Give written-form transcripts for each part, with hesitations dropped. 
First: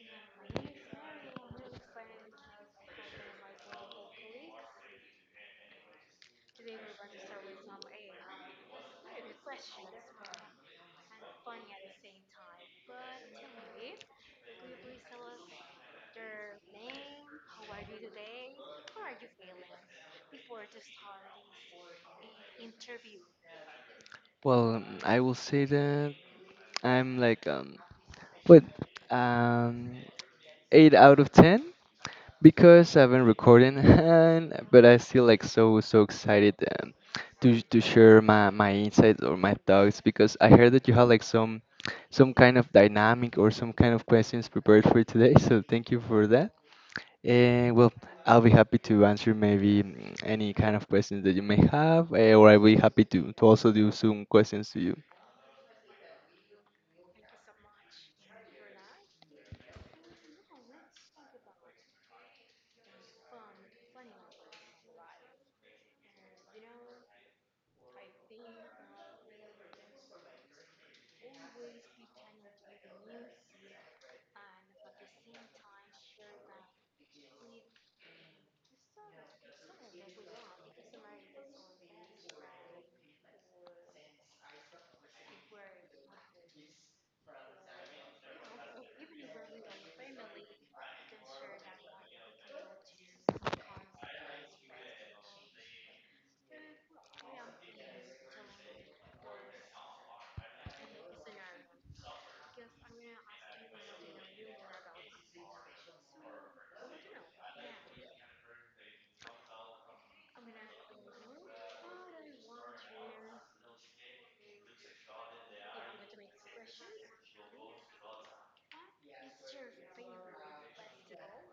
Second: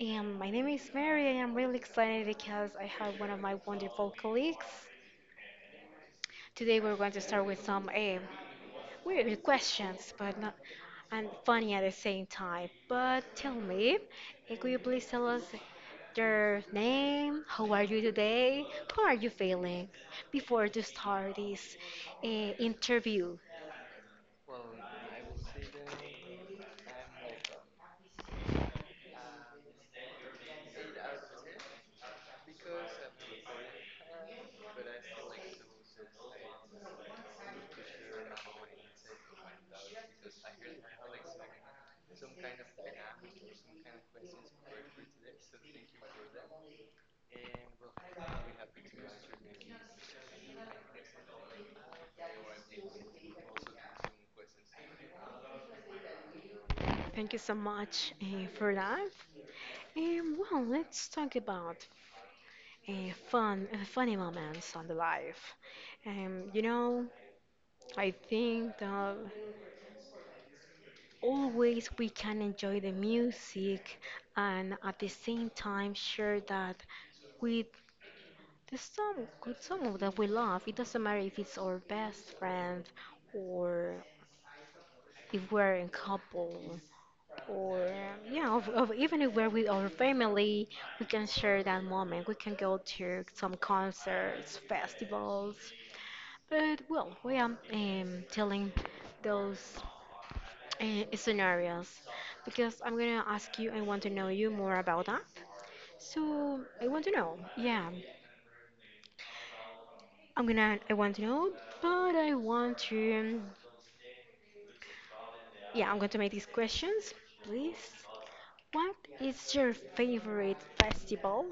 and my name is Mary, and I'm really excited because I have one of my wonderful colleagues. Today, we're going to start with some weird questions, but not and funny at the same time. But tell me, could you please tell us your name? How are you today? How are you feeling? Before to start this interview. Well, I will say that I'm like what um 8 out of 10 because I've been recording and but I still like so excited, to share my insights or my thoughts because I heard that you had like some kind of dynamic or some kind of questions prepared for today. So thank you for that. And well, I'll be happy to answer maybe any kind of questions that you may have, or I'll be happy to also do some questions to you. Thank you so much for that. Well, let's talk about uh, funny moments on the life. You know, I think that always we can enjoy the music and at the same time share that with the some with someone that we love. It doesn't matter if it's our best friend or if we're in couple. Or yeah, of even if we're with our family, we can share that moment. We can go to some concerts, festivals. But well, we are telling those scenarios because I'm gonna ask you. I want to know you more about that. So I want to know. Yeah, I'm gonna. I want to know, but I want to. Yeah, I'm going to make these questions, please. What is your favorite festival?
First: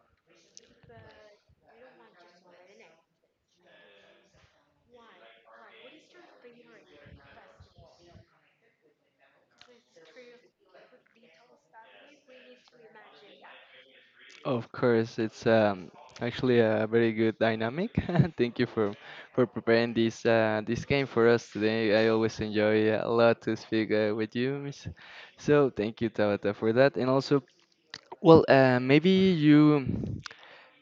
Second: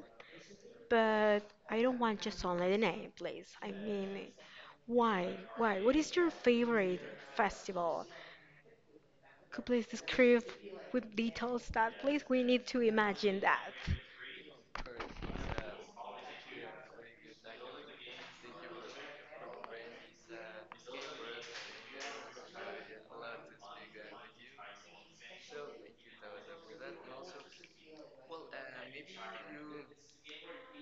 But I don't want just only the name, please. I mean, why? Why? What is your favorite festival? Could please describe with details that, please? We need to imagine that. Of course, it's actually a very good dynamic. Thank you for preparing this game for us today. I always enjoy a lot to speak with you, miss. So thank you, Tabata, for that. And also, well, maybe you.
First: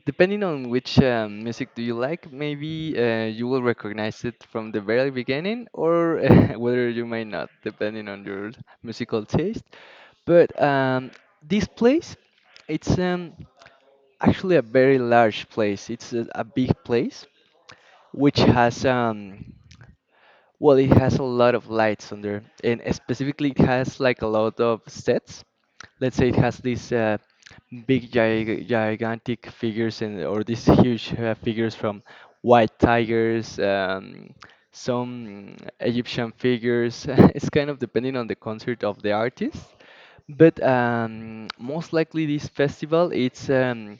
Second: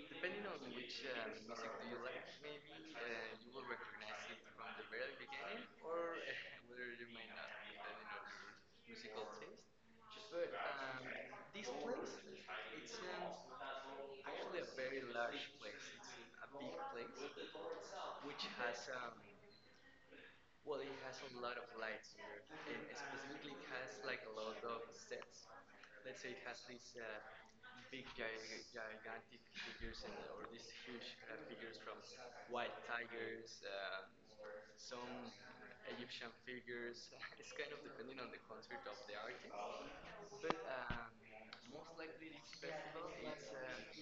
Depending on which music do you like, maybe you will recognize it from the very beginning, or whether you might not, depending on your musical taste. But this place, it's actually a very large place. It's a big place which has well, it has a lot of lights under, and specifically, it has like a lot of sets. Let's say it has these big, gigantic figures and or these huge figures from white tigers, some Egyptian figures. It's kind of depending on the concert of the artist, but most likely this festival, it's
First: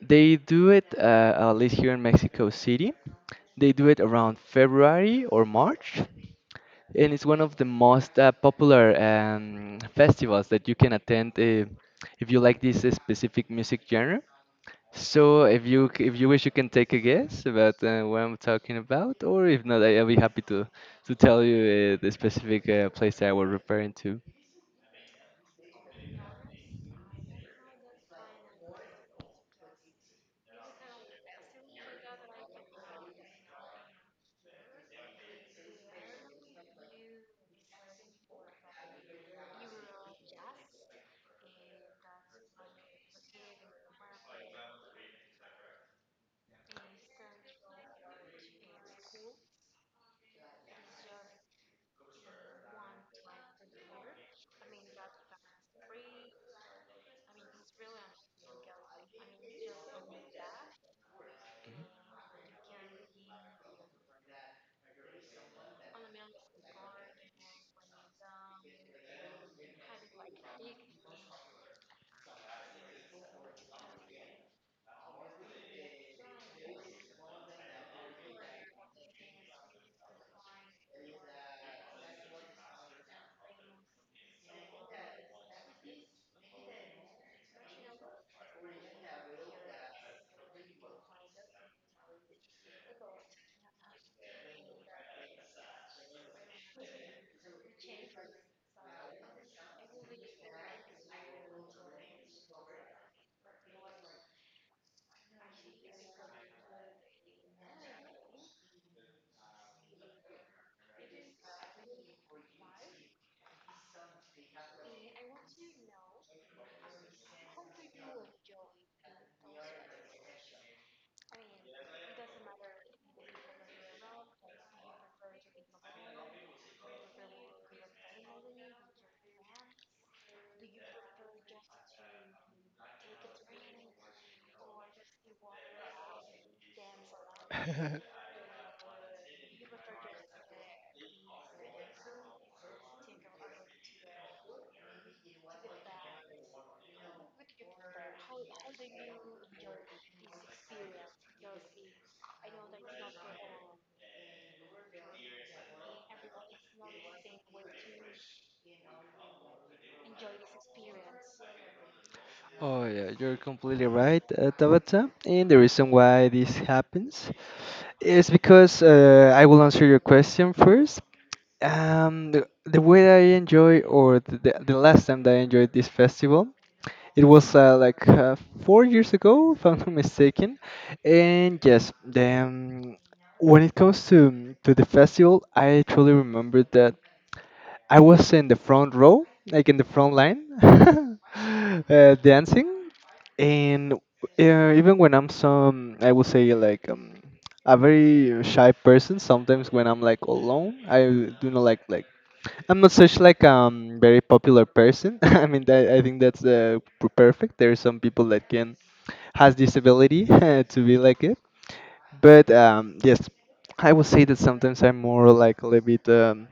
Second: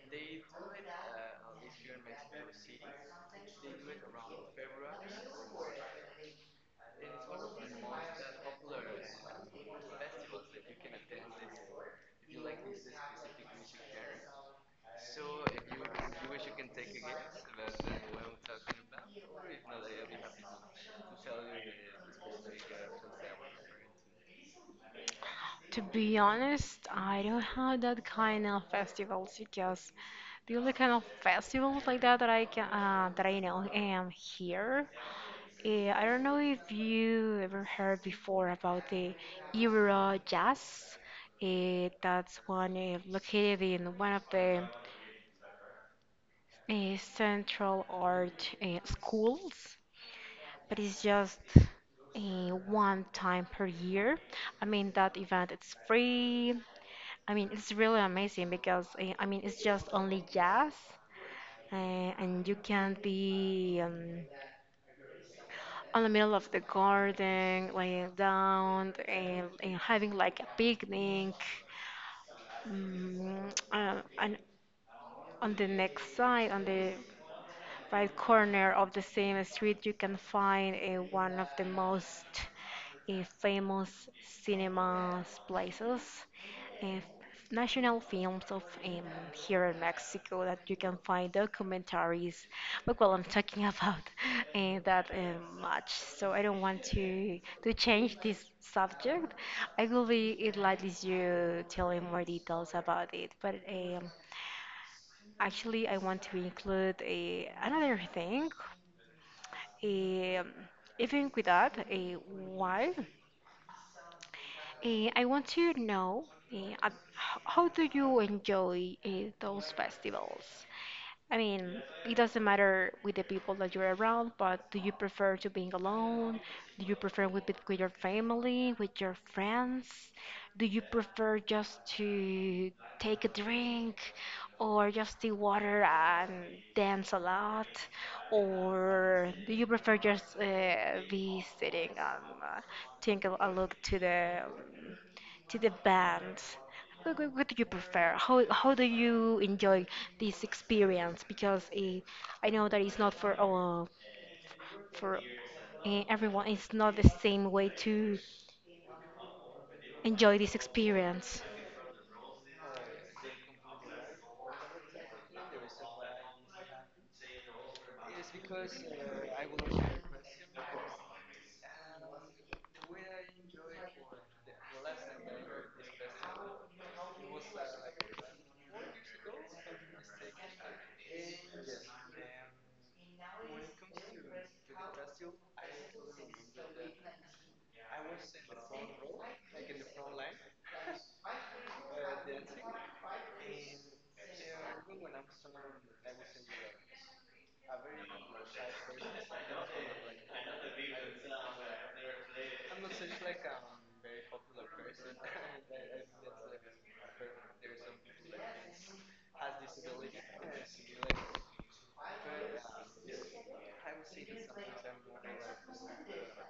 they do it at least here in Mexico City. They do it around February or March, and it's one of the most popular festivals that you can attend if you like this specific music genre. So if if you wish, you can take a guess about what I'm talking about, or if not, I'll be happy to tell you the specific place that I was referring to. To be honest, I don't have that kind of festivals because the only kind of festivals like that that I can that I know am here. I don't know if you ever heard before about the Euro Jazz. That's one located in one of the central art schools, but it's just one time per year. I mean, that event it's free. I mean, it's really amazing because I mean, it's just only jazz, and you can be on the middle of the garden, laying down and having like a picnic. Mm, and on the next side, on the right corner of the same street, you can find one of the most uh, famous cinemas places, uh, national films of here in Mexico that you can find documentaries. But well, I'm talking about that much, so I don't want to change this subject. I will be it likely you tell me more details about it, but. Actually, I want to include another thing, um, even with that, why? I want to know uh, how do you enjoy those festivals? I mean, it doesn't matter with the people that you're around, but do you prefer to being alone? Do you prefer with your family, with your friends? Do you prefer just to take a drink or just the water and dance a lot? Or do you prefer just be sitting and take a look to the band? What do you prefer? How do you enjoy this experience? Because I know that it's not for all for everyone. It's not the same way to enjoy this experience. Oh, yeah, you're completely right, Tabata. And the reason why this happens, it's because I will answer your question first. The way I enjoy, or the last time that I enjoyed this festival, it was like 4 years ago, if I'm not mistaken. And yes, then when it comes to the festival, I truly remember that I was in the front row, like in the front line, dancing, and even when I'm I would say like a very shy person. Sometimes when I'm like alone, I do not like I'm not such like very popular person. I mean, that, I think that's perfect. There are some people that can has this ability to be like it, but yes, I would say that sometimes I'm more like a little bit.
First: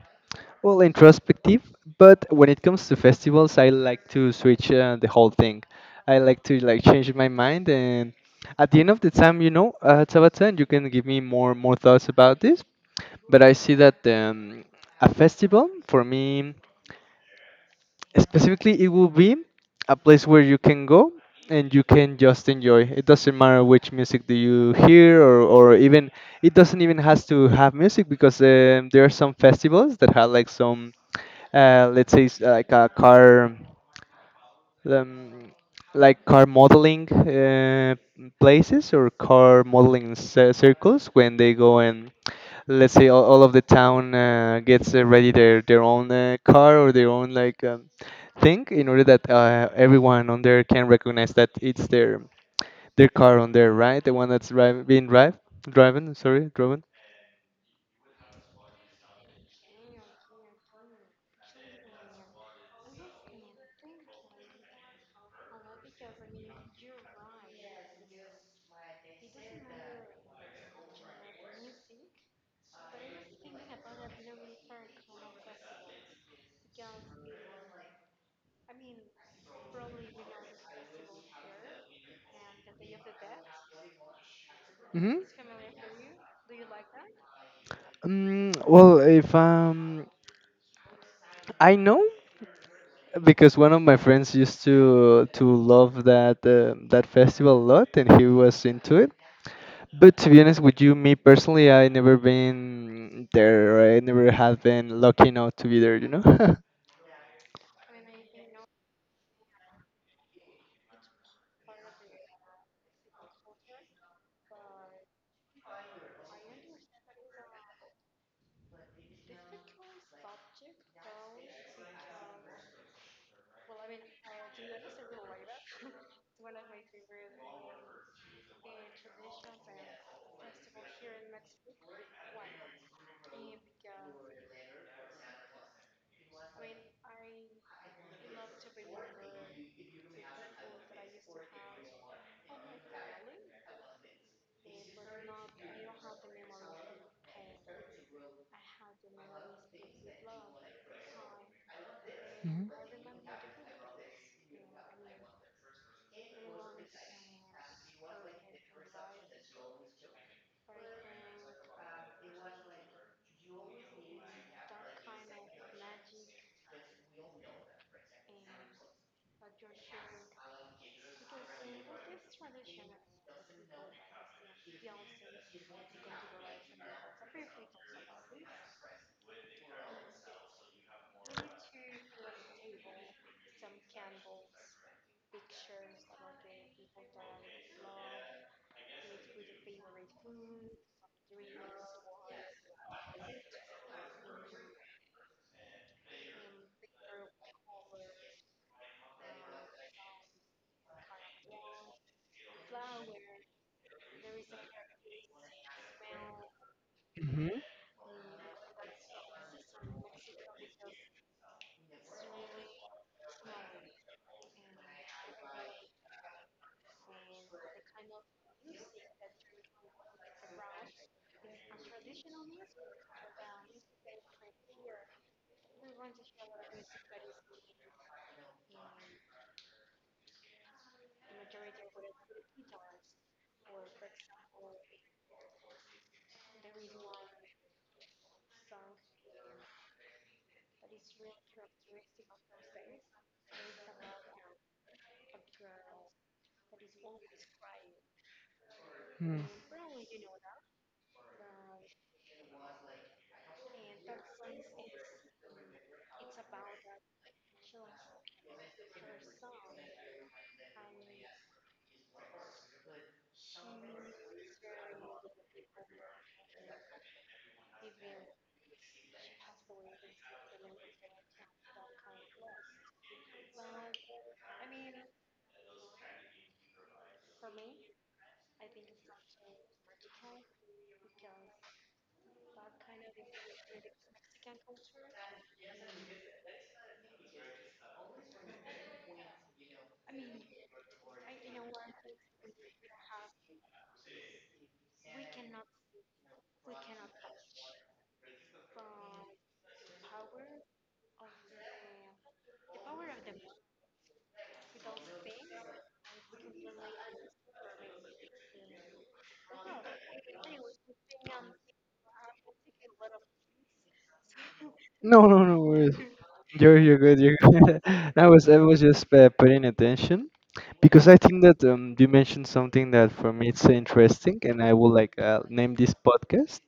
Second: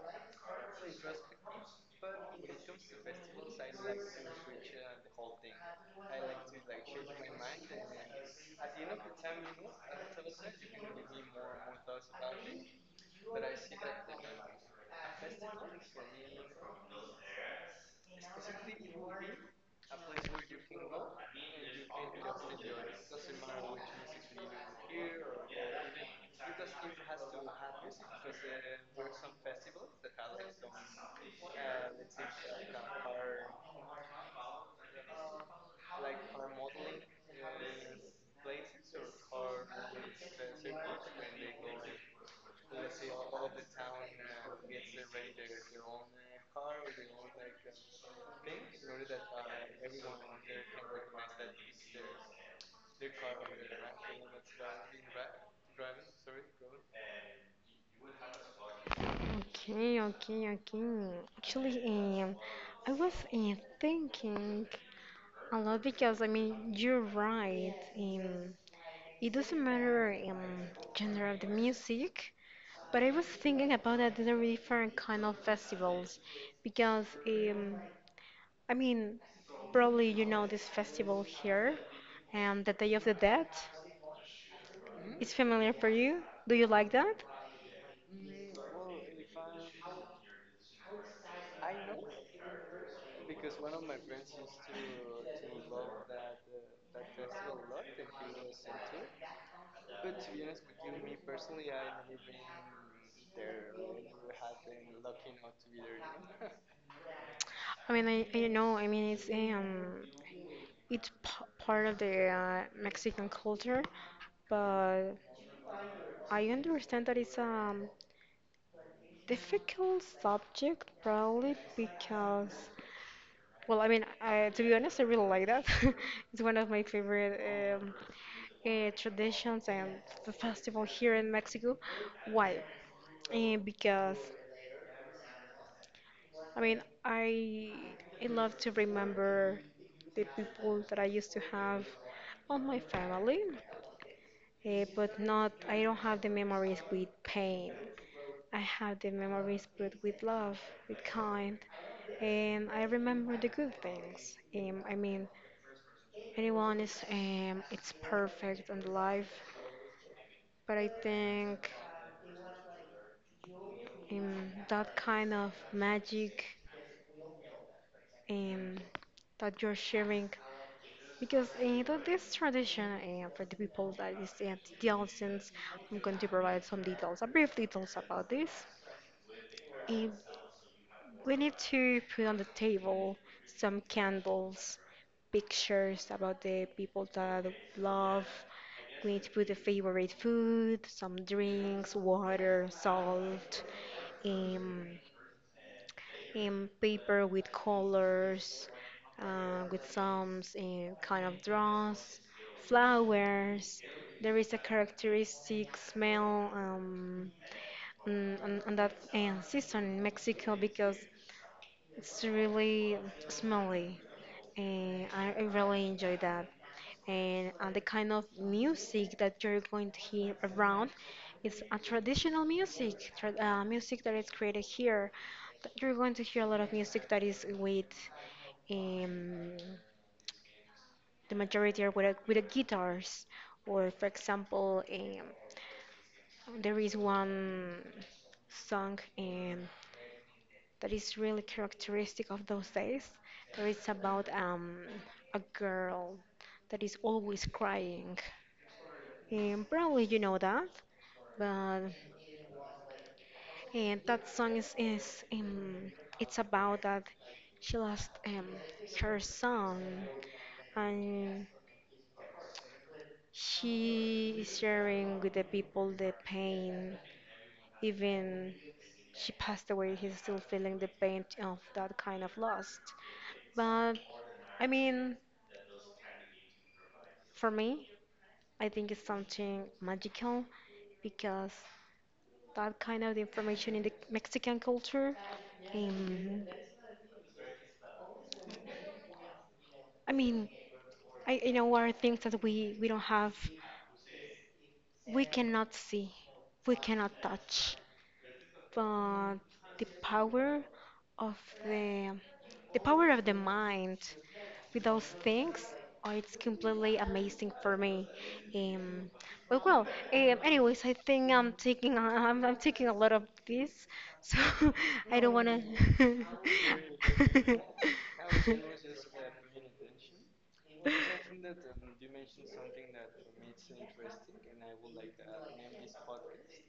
Well, introspective, but when it comes to festivals, I like to switch the whole thing. I like to like change my mind, and at the end of the time, you know, Tabata, and you can give me more thoughts about this. But I see that a festival for me specifically, it will be a place where you can go and you can just enjoy. It doesn't matter which music do you hear, or even it doesn't even has to have music because there are some festivals that have like some let's say it's like a car, um, like car modeling places or car modeling circles when they go and let's say all of the town gets ready their own car or their own like thing in order that everyone on there can recognize that it's their car on there, right, the one that's being driven. Okay, okay, okay. Actually, I was thinking a lot because I mean you're right. It doesn't matter genre of the music. But I was thinking about that there are different kind of festivals because I mean probably you know this festival here, and the Day of the Dead Hmm. is familiar for you. Do you like that? Well, if I know, because one of my friends used to love that festival a lot and he was into it, but to be honest with you, me personally, I never been there, or I never have been lucky enough to be there. I mean I know. I mean it's part of the Mexican culture, but I understand that it's difficult subject probably because. Well, I mean, I, to be honest, I really like that. It's one of my favorite traditions and the festival here in Mexico. Why? Because, I mean, I love to remember the people that I used to have on my family, but not, I don't have the memories with pain. I have the memories but with love, with kind, and I remember the good things. I mean, anyone is it's perfect in life, but I think um, that kind of magic, um, that you're sharing, because that this tradition for the people that is at the audience, I'm going to provide some details, a brief details about this. Uh, We need to put on the table some candles, pictures about the people that we love. We need to put the favorite food, some drinks, water, salt, um, paper with colors, with some kind of draws, flowers. There is a characteristic smell Mhm. On that season in Mexico because it's really smelly, and I really enjoy that. And the kind of music that you're going to hear around is a traditional music, tra music that is created here. That you're going to hear a lot of music that is with um, the majority are with a guitars, or for example, there is one song that is really characteristic of those days. That it's about a girl that is always crying. Mhm. Mm. And probably you know that, but and that song is it's about that she lost her son, and she is sharing with the people the pain. Even she passed away, he's still feeling the pain of that kind of loss. But I mean, for me, I think it's something magical because that kind of information in the Mexican culture, um, I mean, I you know, are things that we don't have, we cannot see, we cannot touch, but the power of the the power of the mind with those things, oh, it's completely amazing for me. um, but well, anyways, I think I'm taking I'm taking a lot of this, so I No, don't no, want no worries. to. You're good, you're good. I was just paying attention because I think that you mentioned something that for me it's interesting and I would like name this podcast,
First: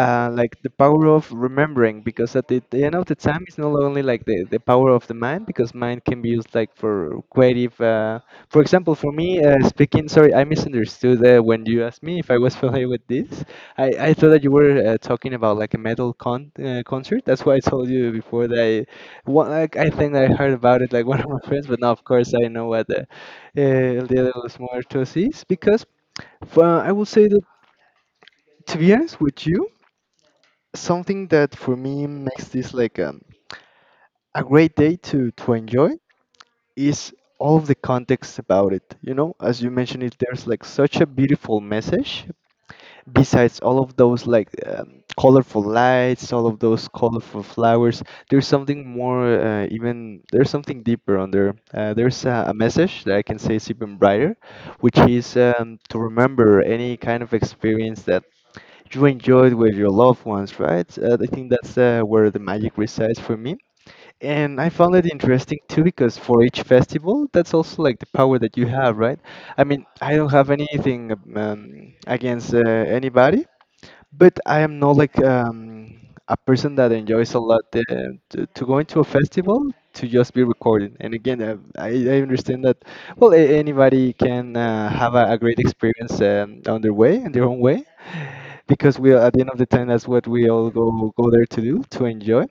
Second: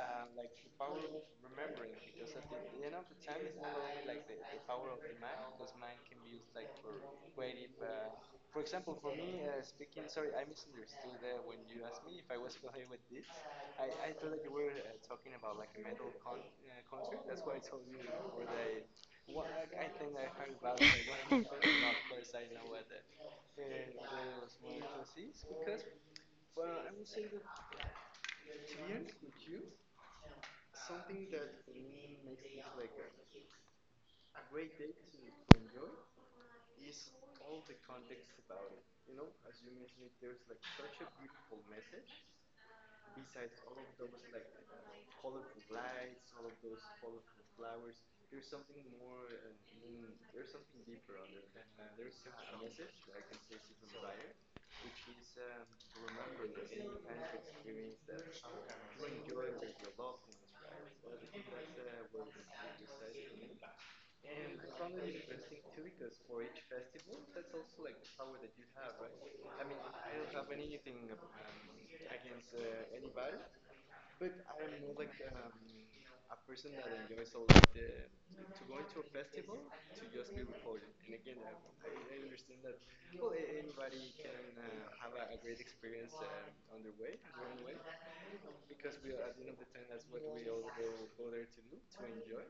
like the power of remembering, because at the end of the time it's not only like the power of the mind, because mind can be used like for creative, for example for me, speaking, sorry, I misunderstood, when you asked me if I was familiar with this. I thought that you were talking about like a metal concert. That's why I told you before that I, like, I think I heard about it, like, one of my friends. But now of course I know what the, el Día de los Muertos is, because I would say that, to be honest with you, something that for me makes this like a great day to enjoy is all of the context about it, as you mentioned it, there's like such a beautiful message, besides all of those like colorful lights, all of those colorful flowers. There's something more, even there's something deeper under, there's a message that I can say is even brighter, which is to remember any kind of experience you enjoy it with your loved ones, right? I think that's where the magic resides for me. And I found it interesting too because for each festival, that's also like the power that you have, right? I mean, I don't have anything against anybody, but I am not like a person that enjoys a lot to go into a festival to just be recorded. And again, I understand that, well, anybody can have a great experience on their way, in their own way, because at the end of the time that's what we all go there to do to enjoy.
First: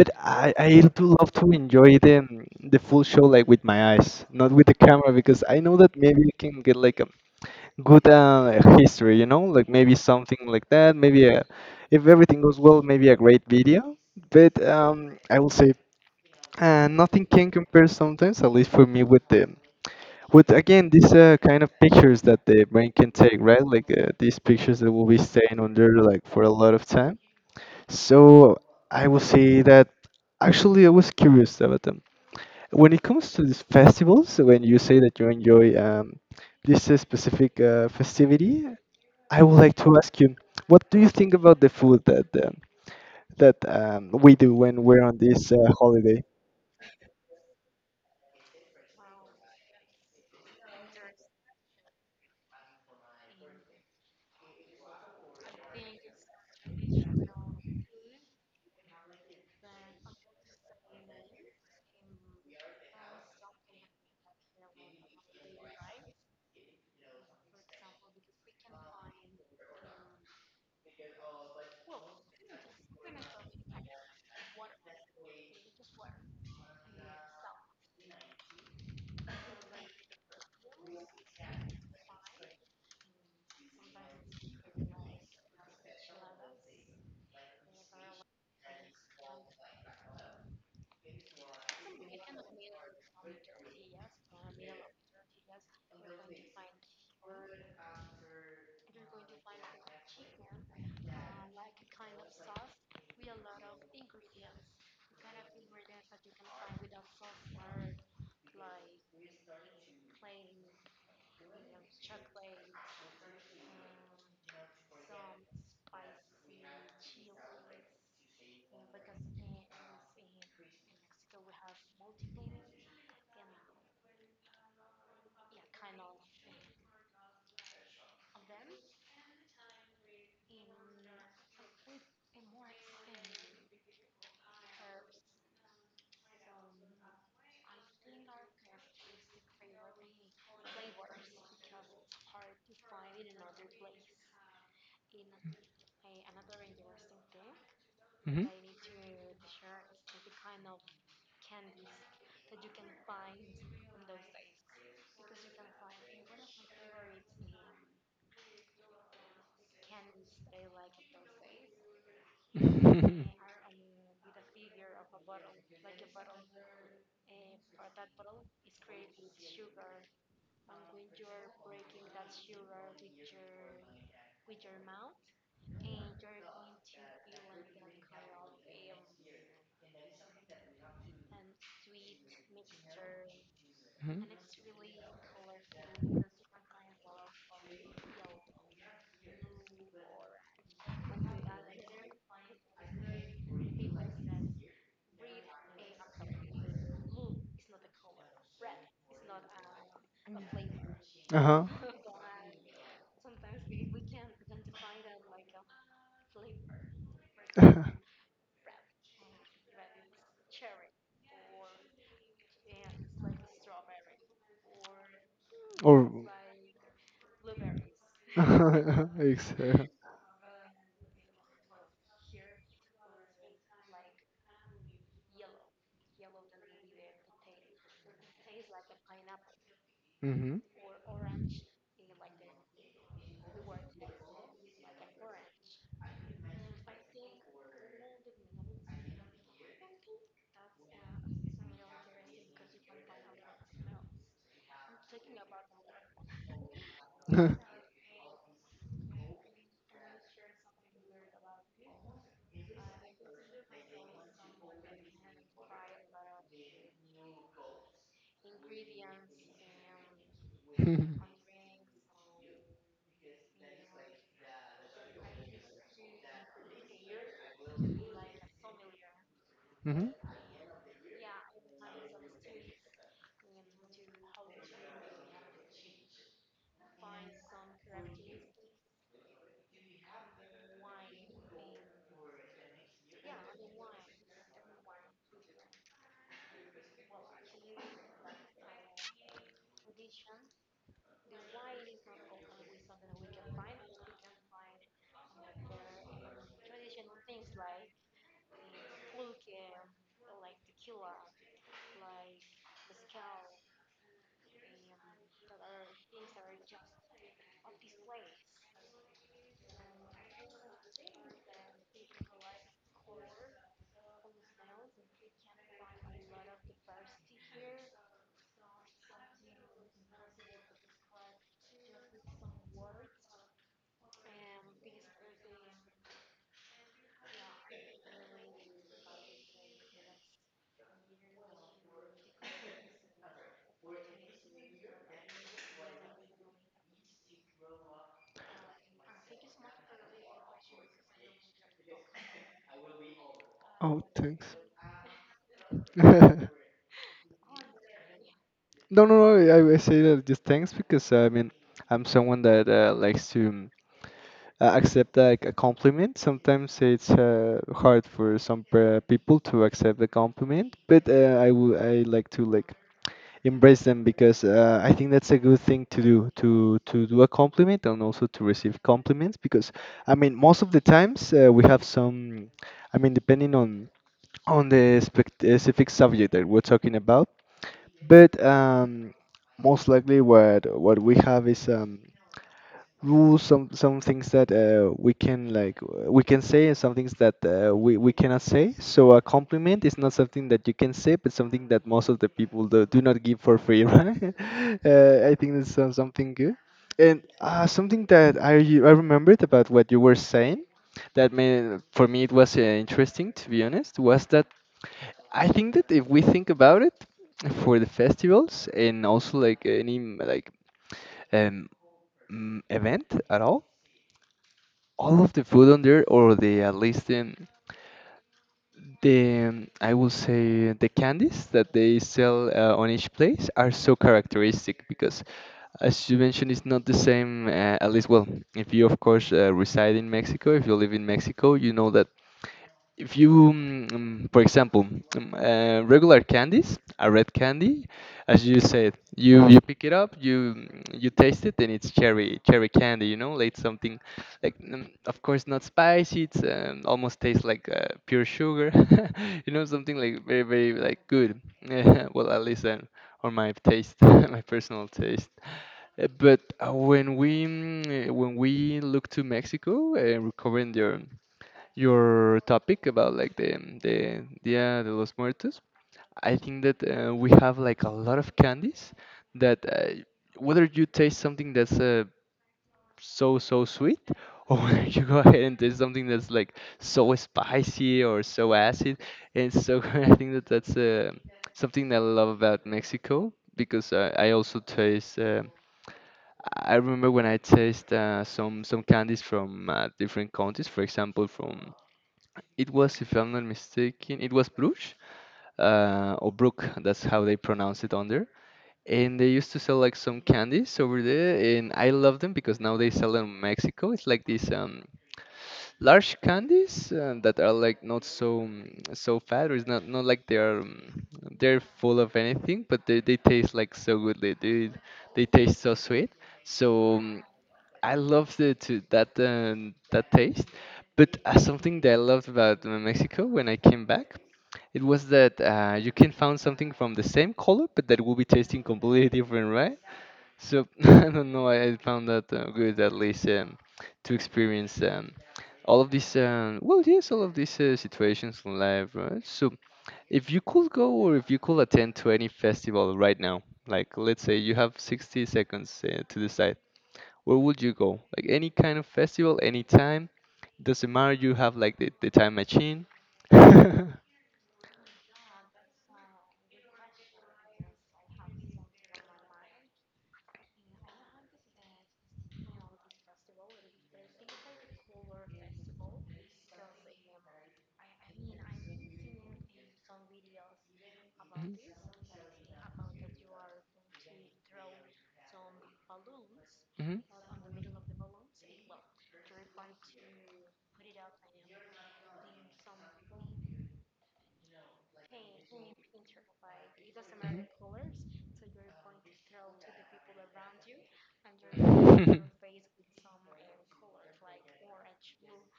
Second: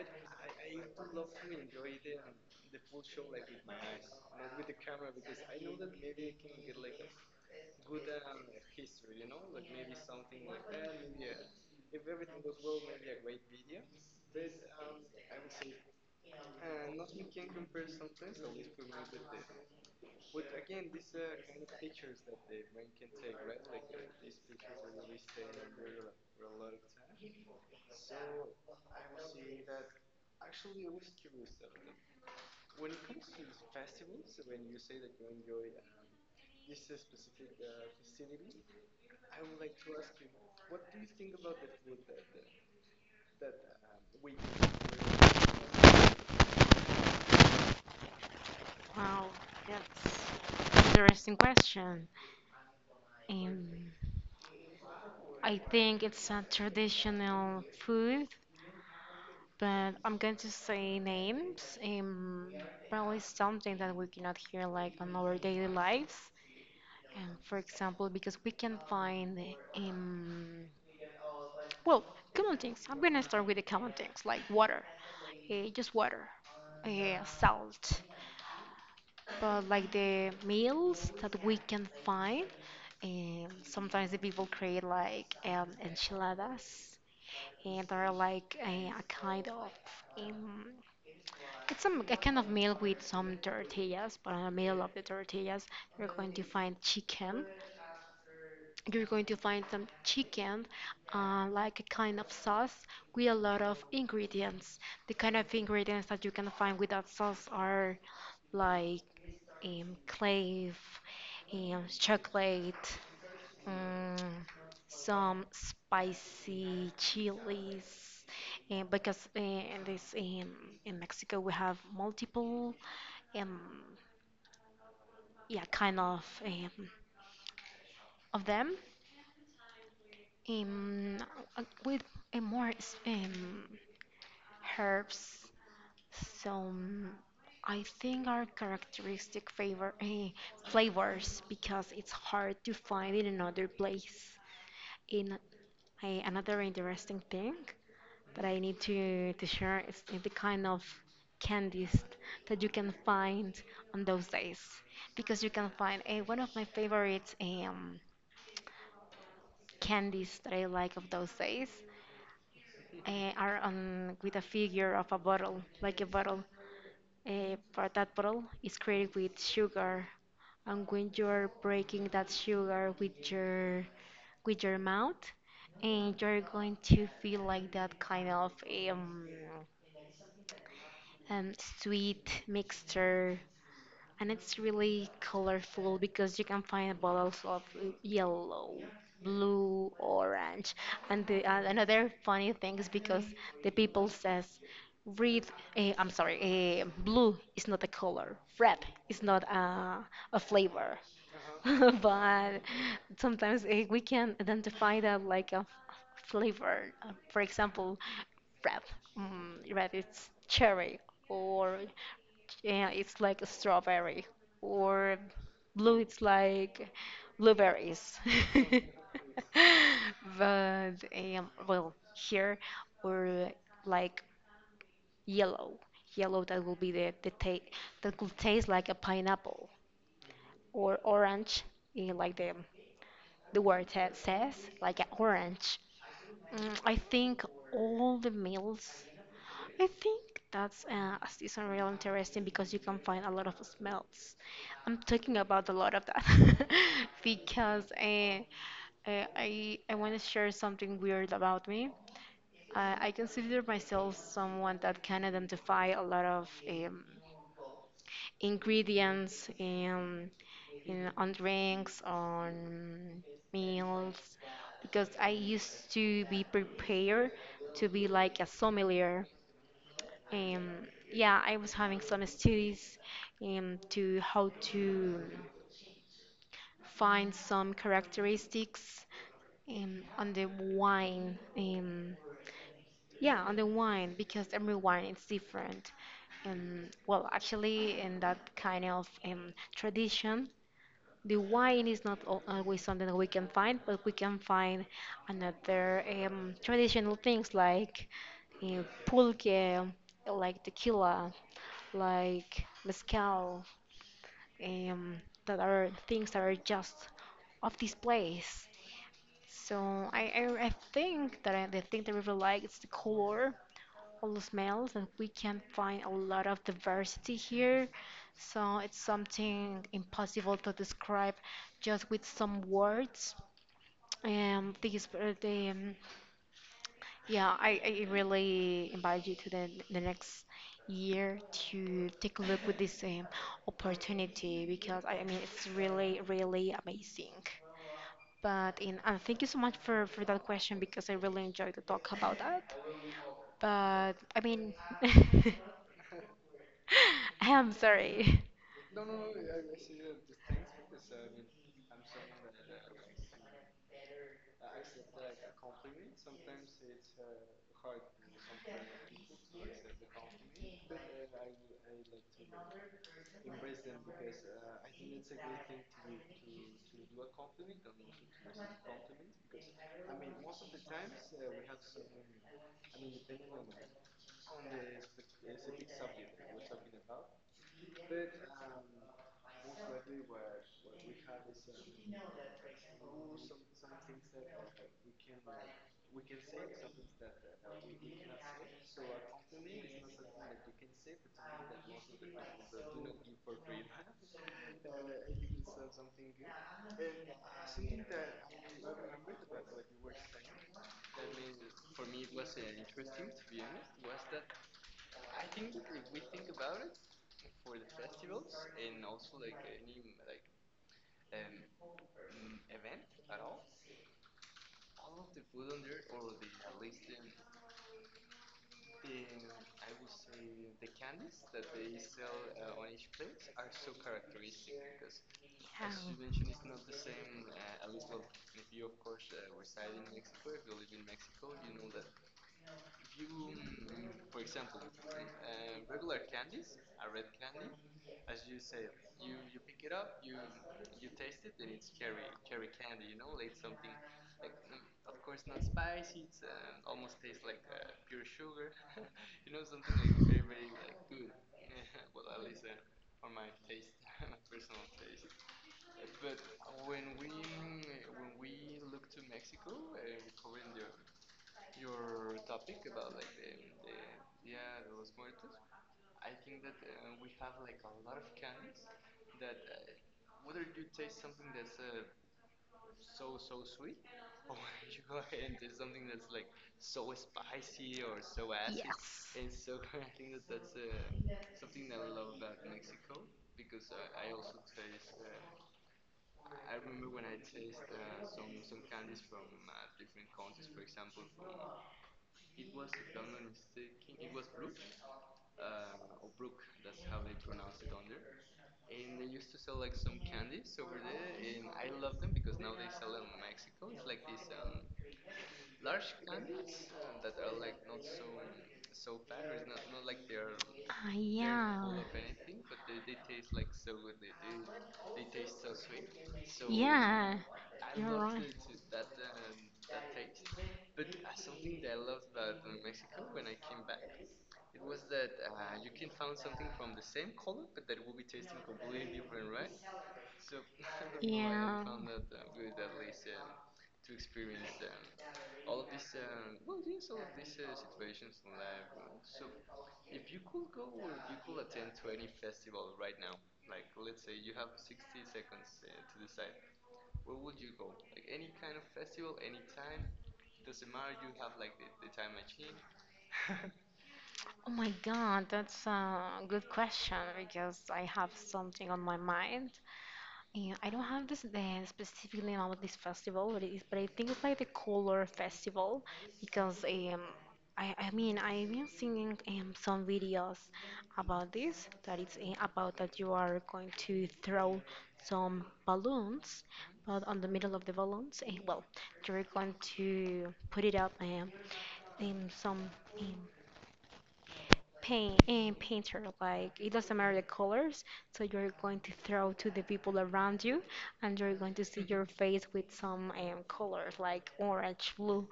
But I do love to enjoy the full show, like with my eyes, not with the camera, because I know that maybe you can get like a good, history, like maybe something like that, maybe if everything goes well, maybe a great video. But I will say, nothing can compare sometimes, at least for me, with the with again these kind of pictures that the brain can take, right, like, these pictures that will be staying on there like for a lot of time. So I will say that actually I was curious about them. When it comes to these festivals, when you say that you enjoy this specific festivity, I would like to ask you, what do you think about the food that we do when we're on this holiday? Wow, that's an interesting question. Um, I think it's a traditional food, but I'm going to say names. Probably something that we cannot hear like on our daily lives. For example, because we can find um, well, common things. I'm gonna start with the common things like water, just water, salt. But like the meals that we can find, sometimes the people create like enchiladas, and they're like a kind of um, it's a kind of meal with some tortillas, but in the middle of the tortillas you're going to find chicken. You're going to find some chicken, like a kind of sauce with a lot of ingredients. The kind of ingredients that you can find with that sauce are like clave, chocolate, Mm, some spicy chilies, and because in this in Mexico we have multiple um yeah kind of them, um with more herbs. So I think our characteristic flavors because it's hard to find in another place. In Another interesting thing but Mhm. I need to share is the kind of candies that you can find on those days. Because you can find one of my favorite candies that I like of those days Mhm. Are on with a figure of a bottle, like a bottle. But that bottle is created with sugar, and when you're breaking that sugar with your mouth, and you're going to feel like that kind of um, um, sweet mixture, and it's really colorful Mhm. because you can find bottles of yellow, blue, orange, and the another funny thing is because the people says red. I'm sorry, blue is not a color. Red is not a flavor. Uh But sometimes we can identify that like a flavor. For huh. example, rap, rap it's cherry, or yeah, it's like a strawberry, or blue Or. it's like blueberries. Exactly. But well, here or like yellow, yellow that will be the ta that could taste like a pineapple, Mhm. or orange, like the says, like an orange. I think all the meals. I think that's a season real interesting because you can find a lot of smells. I'm talking about a lot of that because I want to share something weird about me. I consider myself someone that can identify a lot of ingredients Mhm. in on drinks, on meals, because I used to be prepared to be like a sommelier. Mhm. And yeah, I was having some studies, to how to find some characteristics on the wine. Yeah, on the wine because every wine is different. And well, actually, in that kind of tradition, the wine is not always something that we can find, but we can find another traditional things like pulque, like tequila, like mezcal, um, that are things that are just of this place. So I think that I, the thing that I really like is the color all smells, and we can find a lot of diversity here. So it's something impossible to describe just with some words. Um, these, uh, the, um, yeah, I really invite you to the next year to take a look with this opportunity because I mean it's really, really amazing. And thank you so much for that question because I really enjoyed to talk about that. Oh, But I thanks. mean, I am sorry. No, no, no. I say that just thanks because I mean, I'm someone that likes to, accept like a compliment. Sometimes it's hard for some people to accept the compliment, but I like to like embrace them because I think that's a good thing to do, to do a compliment, and also to receive compliments, because I mean most of the times we have some, I mean, depending on the specific subject that we're talking about. But most likely what we have is rules, some things that we can like, we can say, and some things that we cannot say. So a compliment is not something that you can say, but something that most of the people do not give for free, right? I think that's something good, and something that I remembered about what you were saying that made, for me it was interesting, to be honest, was that I think that if we think about it, for the festivals and also like any like um event at all, of the food on there, or the at least in the, I will say the candies that they sell on each place are so characteristic because, as you mentioned, Yeah. it's not the same. At least, well, if you of course reside in Mexico, if you live in Mexico, you know that if you, mm, for example, regular candies, a red candy, as you said, you pick it up, you you taste it, and it's cherry candy. You know, like something like of course not spicy. It's almost tastes like pure sugar. You know, something like very like good. Well, at least on my taste, my personal taste. But when we look to Mexico, recovering their your topic about like the Dia de los Muertos. I think that we have like a lot of candies that whether you taste something that's so sweet, or whether you go ahead and taste something that's like so spicy or so acid and so. I think Yes. that that's something that I love about Mexico because I also taste I remember when I taste some candies from different countries, for example, from it was, if I'm not mistaken, it was Bruges, or Brook. That's how they pronounce it on there. And they used to sell like some candies over there, and I love them because now they sell them in Mexico. It's like these large candies that are like not so so fat, or it's not like they are Ah, they're yeah. full of anything, but Yeah. they taste like so good. They taste so sweet. So, I You're love right. the to that that taste, but something that I loved about Mexico when I came back, it was that you can find something from the same color, but that will be tasting completely different, right? So I don't know. I Yeah. found that good, at least to experience all of these. Well, yes, all of these situations in life, right? So if you could go or if you could attend to any festival right now, like let's say you have 60 seconds to decide where would you go? Like any kind of festival, any time. Doesn't matter. You have like the time machine. Oh my god, that's a good question because I have something on my mind. And I don't have this the specifically name of this festival, but it is, but I think it's like the color festival because I mean I've been seeing some videos about this that it's about that you are going to throw some balloons, Mhm. but on the middle of the balloons, and well, you're going to put it up in some um, paint and painter like it doesn't matter the colors, so you're going to throw to the people around you, and you're going to Mhm. see your Mhm. face with some colors like orange, blue,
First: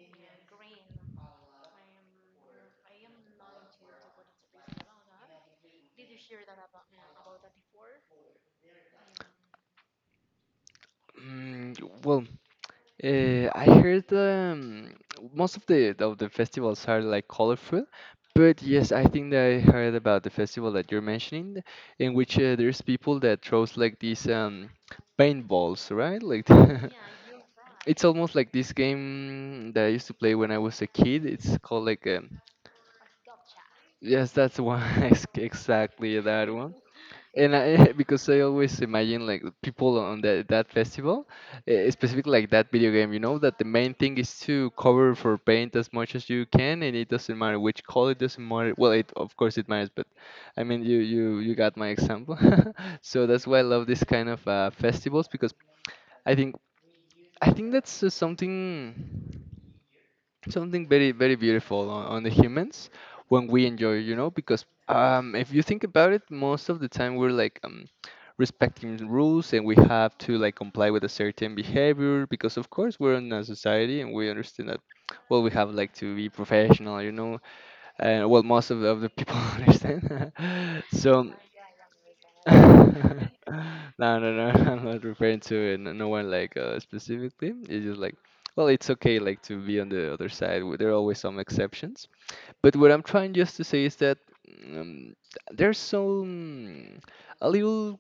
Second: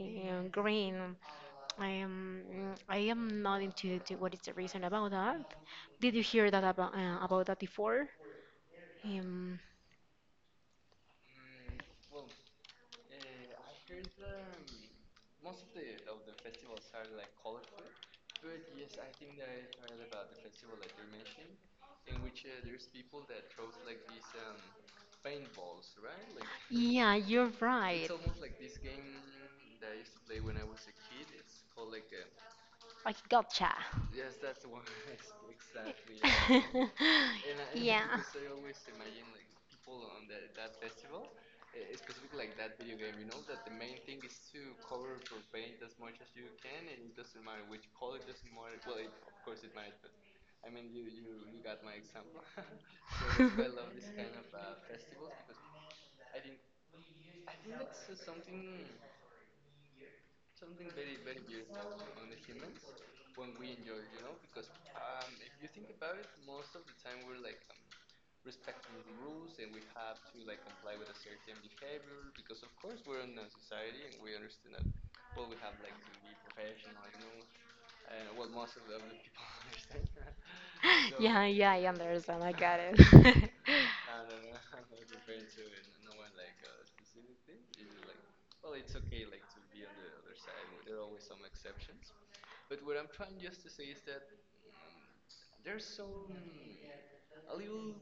and green. I am not into the, what is the reason about that? Did you hear that about that before? um, well, I heard most of the festivals are like colorful, but yes, I think that I heard about the festival that you're mentioning, in which there's people that throws like these paintballs, right? Like yeah, you're it's right. almost like this game that I used to play when I was a kid. It's called like Like gotcha. yes, that's one. ex- exactly that one. And And I, I, because I always imagine like the people on that festival, specifically like that video game, you know that the main thing is to cover for paint as much as you can, and it doesn't matter which color, it doesn't matter. Well, it of course it matters, but I mean you got my example. So that's why I love this kind of festivals, because I think, I think that's something, something very beautiful on the humans when we enjoy, you know, because, um, if you think about it, most of the time we're like, um, respecting the rules, and we have to like comply with a certain behavior because of course we're in a society and we understand that well we have like to be professional, you know. Well, most of of the people understand. So, yeah, I no, understand. no, no. I'm not referring to no no one like specifically. It's just like, well, it's okay like to be on the other side. There are always some exceptions. But what I'm trying just to say is that um, there's some a little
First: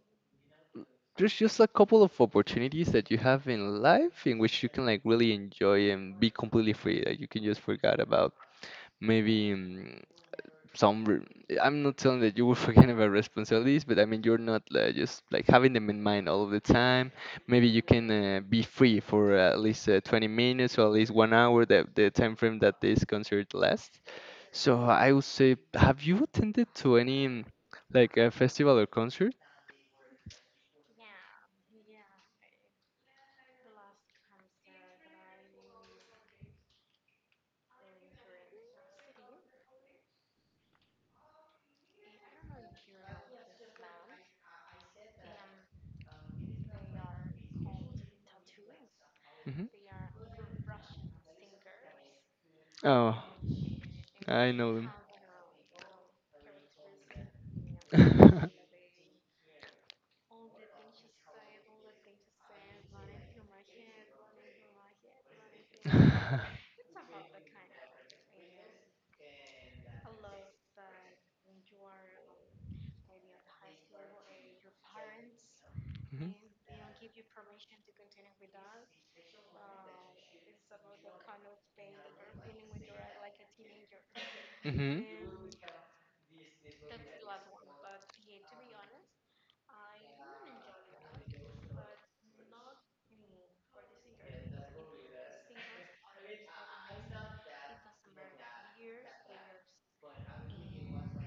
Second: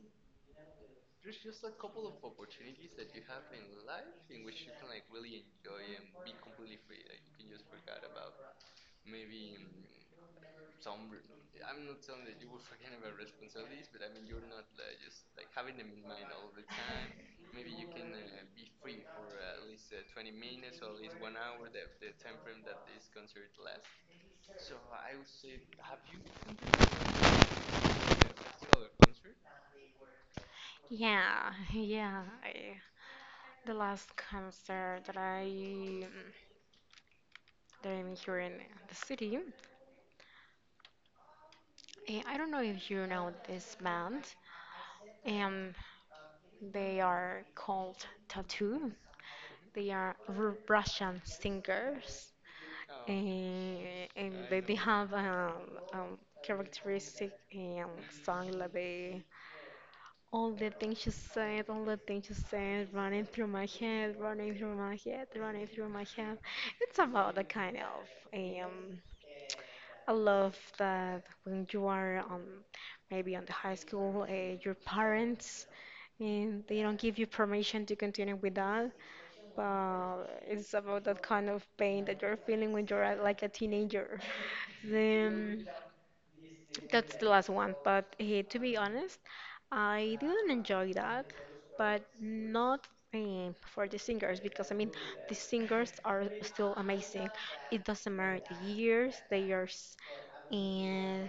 there's just a couple of opportunities that you have in life in which you can like really enjoy and be completely free. Like you can just forget about maybe, I'm not telling that you were forgetting about responsibilities, but I mean you're not just like having them in mind all of the time. Maybe you can be free for at least 20 minutes or at least 1 hour, that the time frame that this concert lasts. So I would say, have you attended to any, like a festival or concert? Yeah, yeah. I, the last concert that that I'm here in the city. Eh, I don't know if you know this band. Um, they are called Tattoo. Hmm. They are Russian singers. Oh, Eh, and I they know have a um, characteristic song, them. like they, all the things you said, all the things you said, running through my head, running through my head, running through my head. It's about a kind of um, I love that when you are maybe on the high school, your parents Hmm. and they don't give you permission to continue with that, but it's about that kind of pain that you're feeling when you're like a teenager. Hmm. Then that's the last one, but eh, to be honest, I didn't enjoy that, but not eh, for the singers because I mean the singers are still amazing. It doesn't matter the years, they are eh,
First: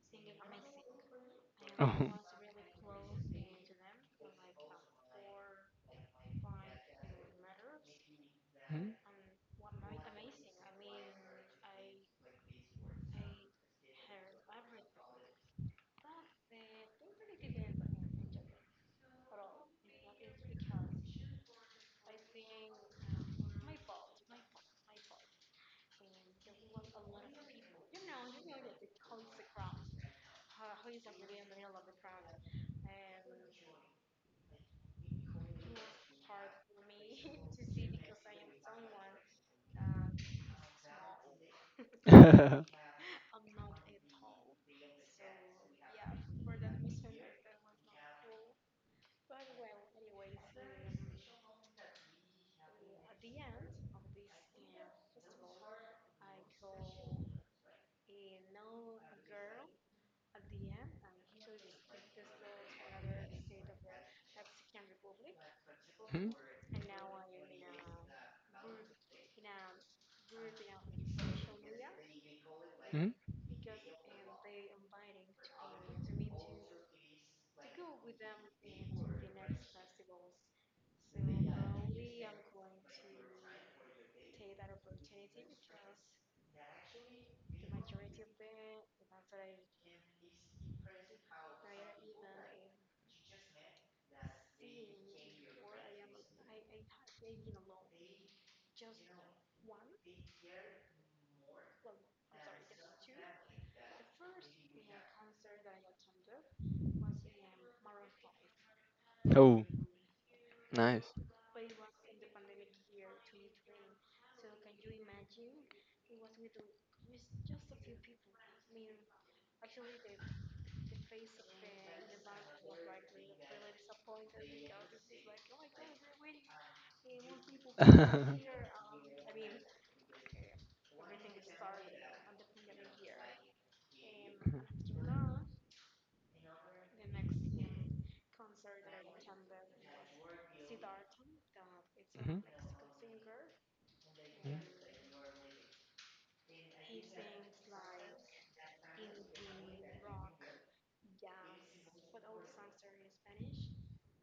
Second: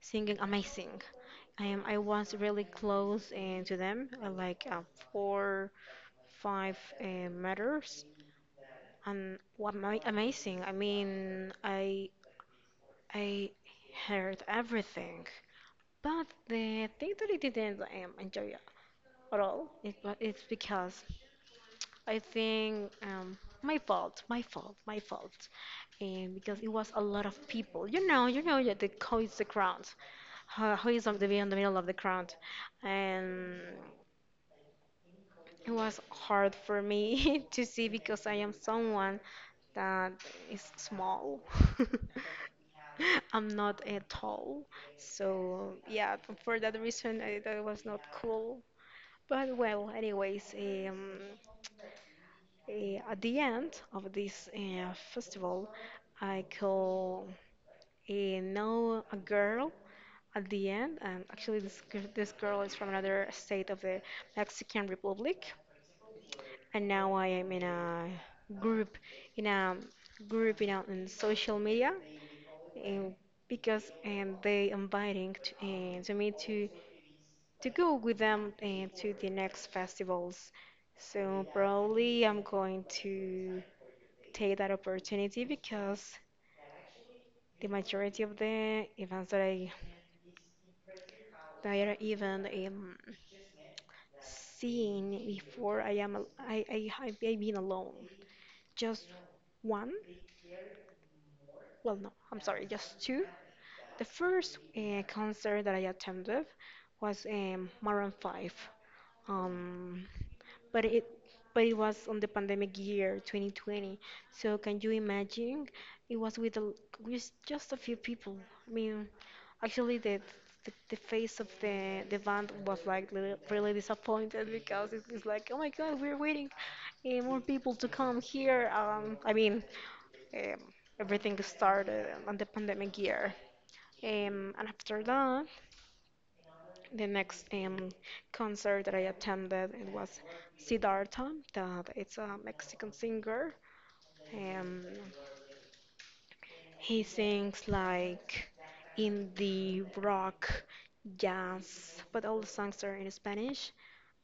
singing amazing. I Oh. was really close eh, to them, like four, five meters, Mhm. and what amazing. I mean, I heard everything. But the thing that I didn't enjoy at all, it's because I think my fault, and because it was a lot of people. You know, yeah, the who is the crowd, who is on the in the middle of the crowd, and it was hard for me to see because I am someone that is small. I'm not at tall, so yeah, for that reason, I, that was not cool. But well, anyways, at the end of this festival, I could know a girl at the end, and actually this girl is from another state of the Mexican Republic, and now I am group, in a group, you know, in social media, um, Mhm. because they inviting to me to go with them to the next festivals. So probably I'm going to take that opportunity because the majority of the events that I even seen before I have been alone. Just one? Well, no, I'm sorry, just two. The first concert that I attended was Maroon 5. Mhm. Oh, Um, But it nice. but it was on the pandemic year 2020. So can you imagine? It was with, a, with just a few people. I mean, actually the the face of the band was like really disappointed because it's like, oh my God, we're waiting eh, more people to come here. I mean, um, everything started on the pandemic year. And after that. The next concert that I attended it was Siddhartha. That it's a Mhm. Mexican singer. Mhm. Um, he sings like indie rock, jazz, but all the songs are in Spanish.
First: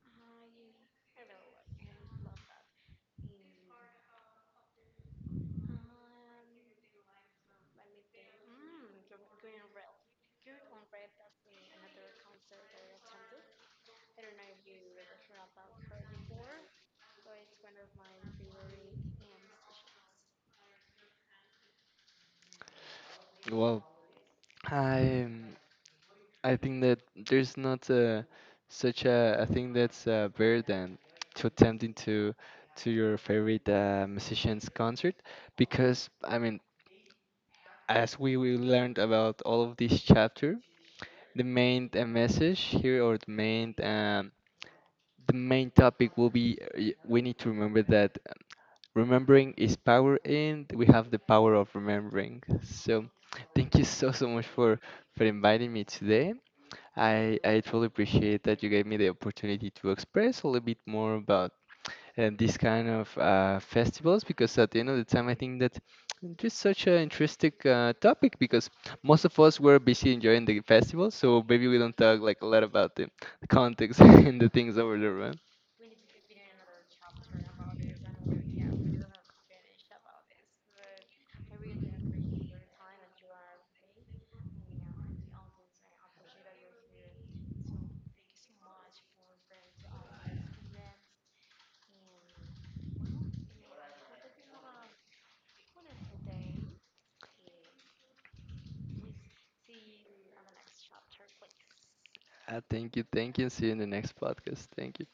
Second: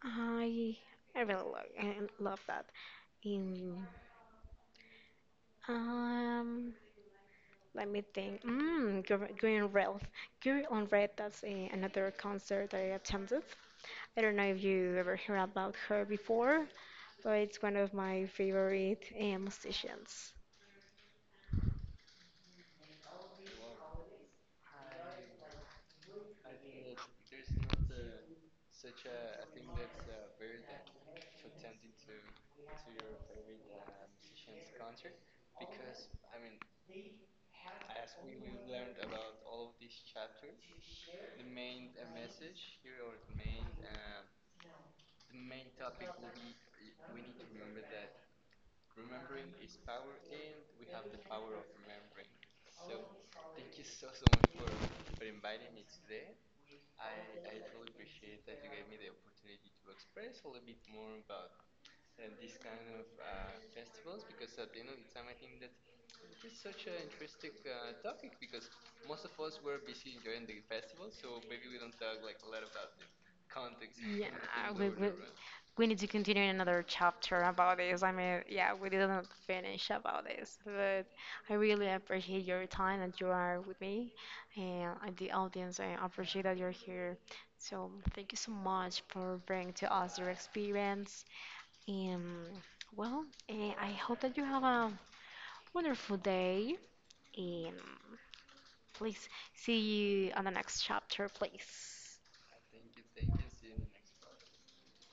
I I really love, I love that. In um, let me think. Green Red, Green on Red. That's a, another concert that I attended. I don't know if you ever heard about her before, but it's one of my favorite musicians. Well, I, yeah. I think that there's not a, such a thing that's better than to attempting to your favorite musician's concert, because I mean, as we learned about all of this chapter, the main message here, or the main topic will be we need to remember that remembering is power and we have the power of remembering. So thank you so much for inviting me today. I truly appreciate that you gave me the opportunity to express a little bit more about this kind of festivals, because at the end of the time I think that just such an interesting topic, because most of us were busy enjoying the festival, so maybe we don't talk like a lot about the context Yeah, and the things we, over we, there, right? we need to continue in another chapter about this. I mean, yeah, we didn't finish about this, but I really appreciate your time that you are with me and the audience. I appreciate that you're here. So thank you so much for bringing to us your experience. And well, eh, I hope that you have a wonderful day. And please see you on the next chapter, please. Thank you, thank you, and see you in the next podcast. Thank you.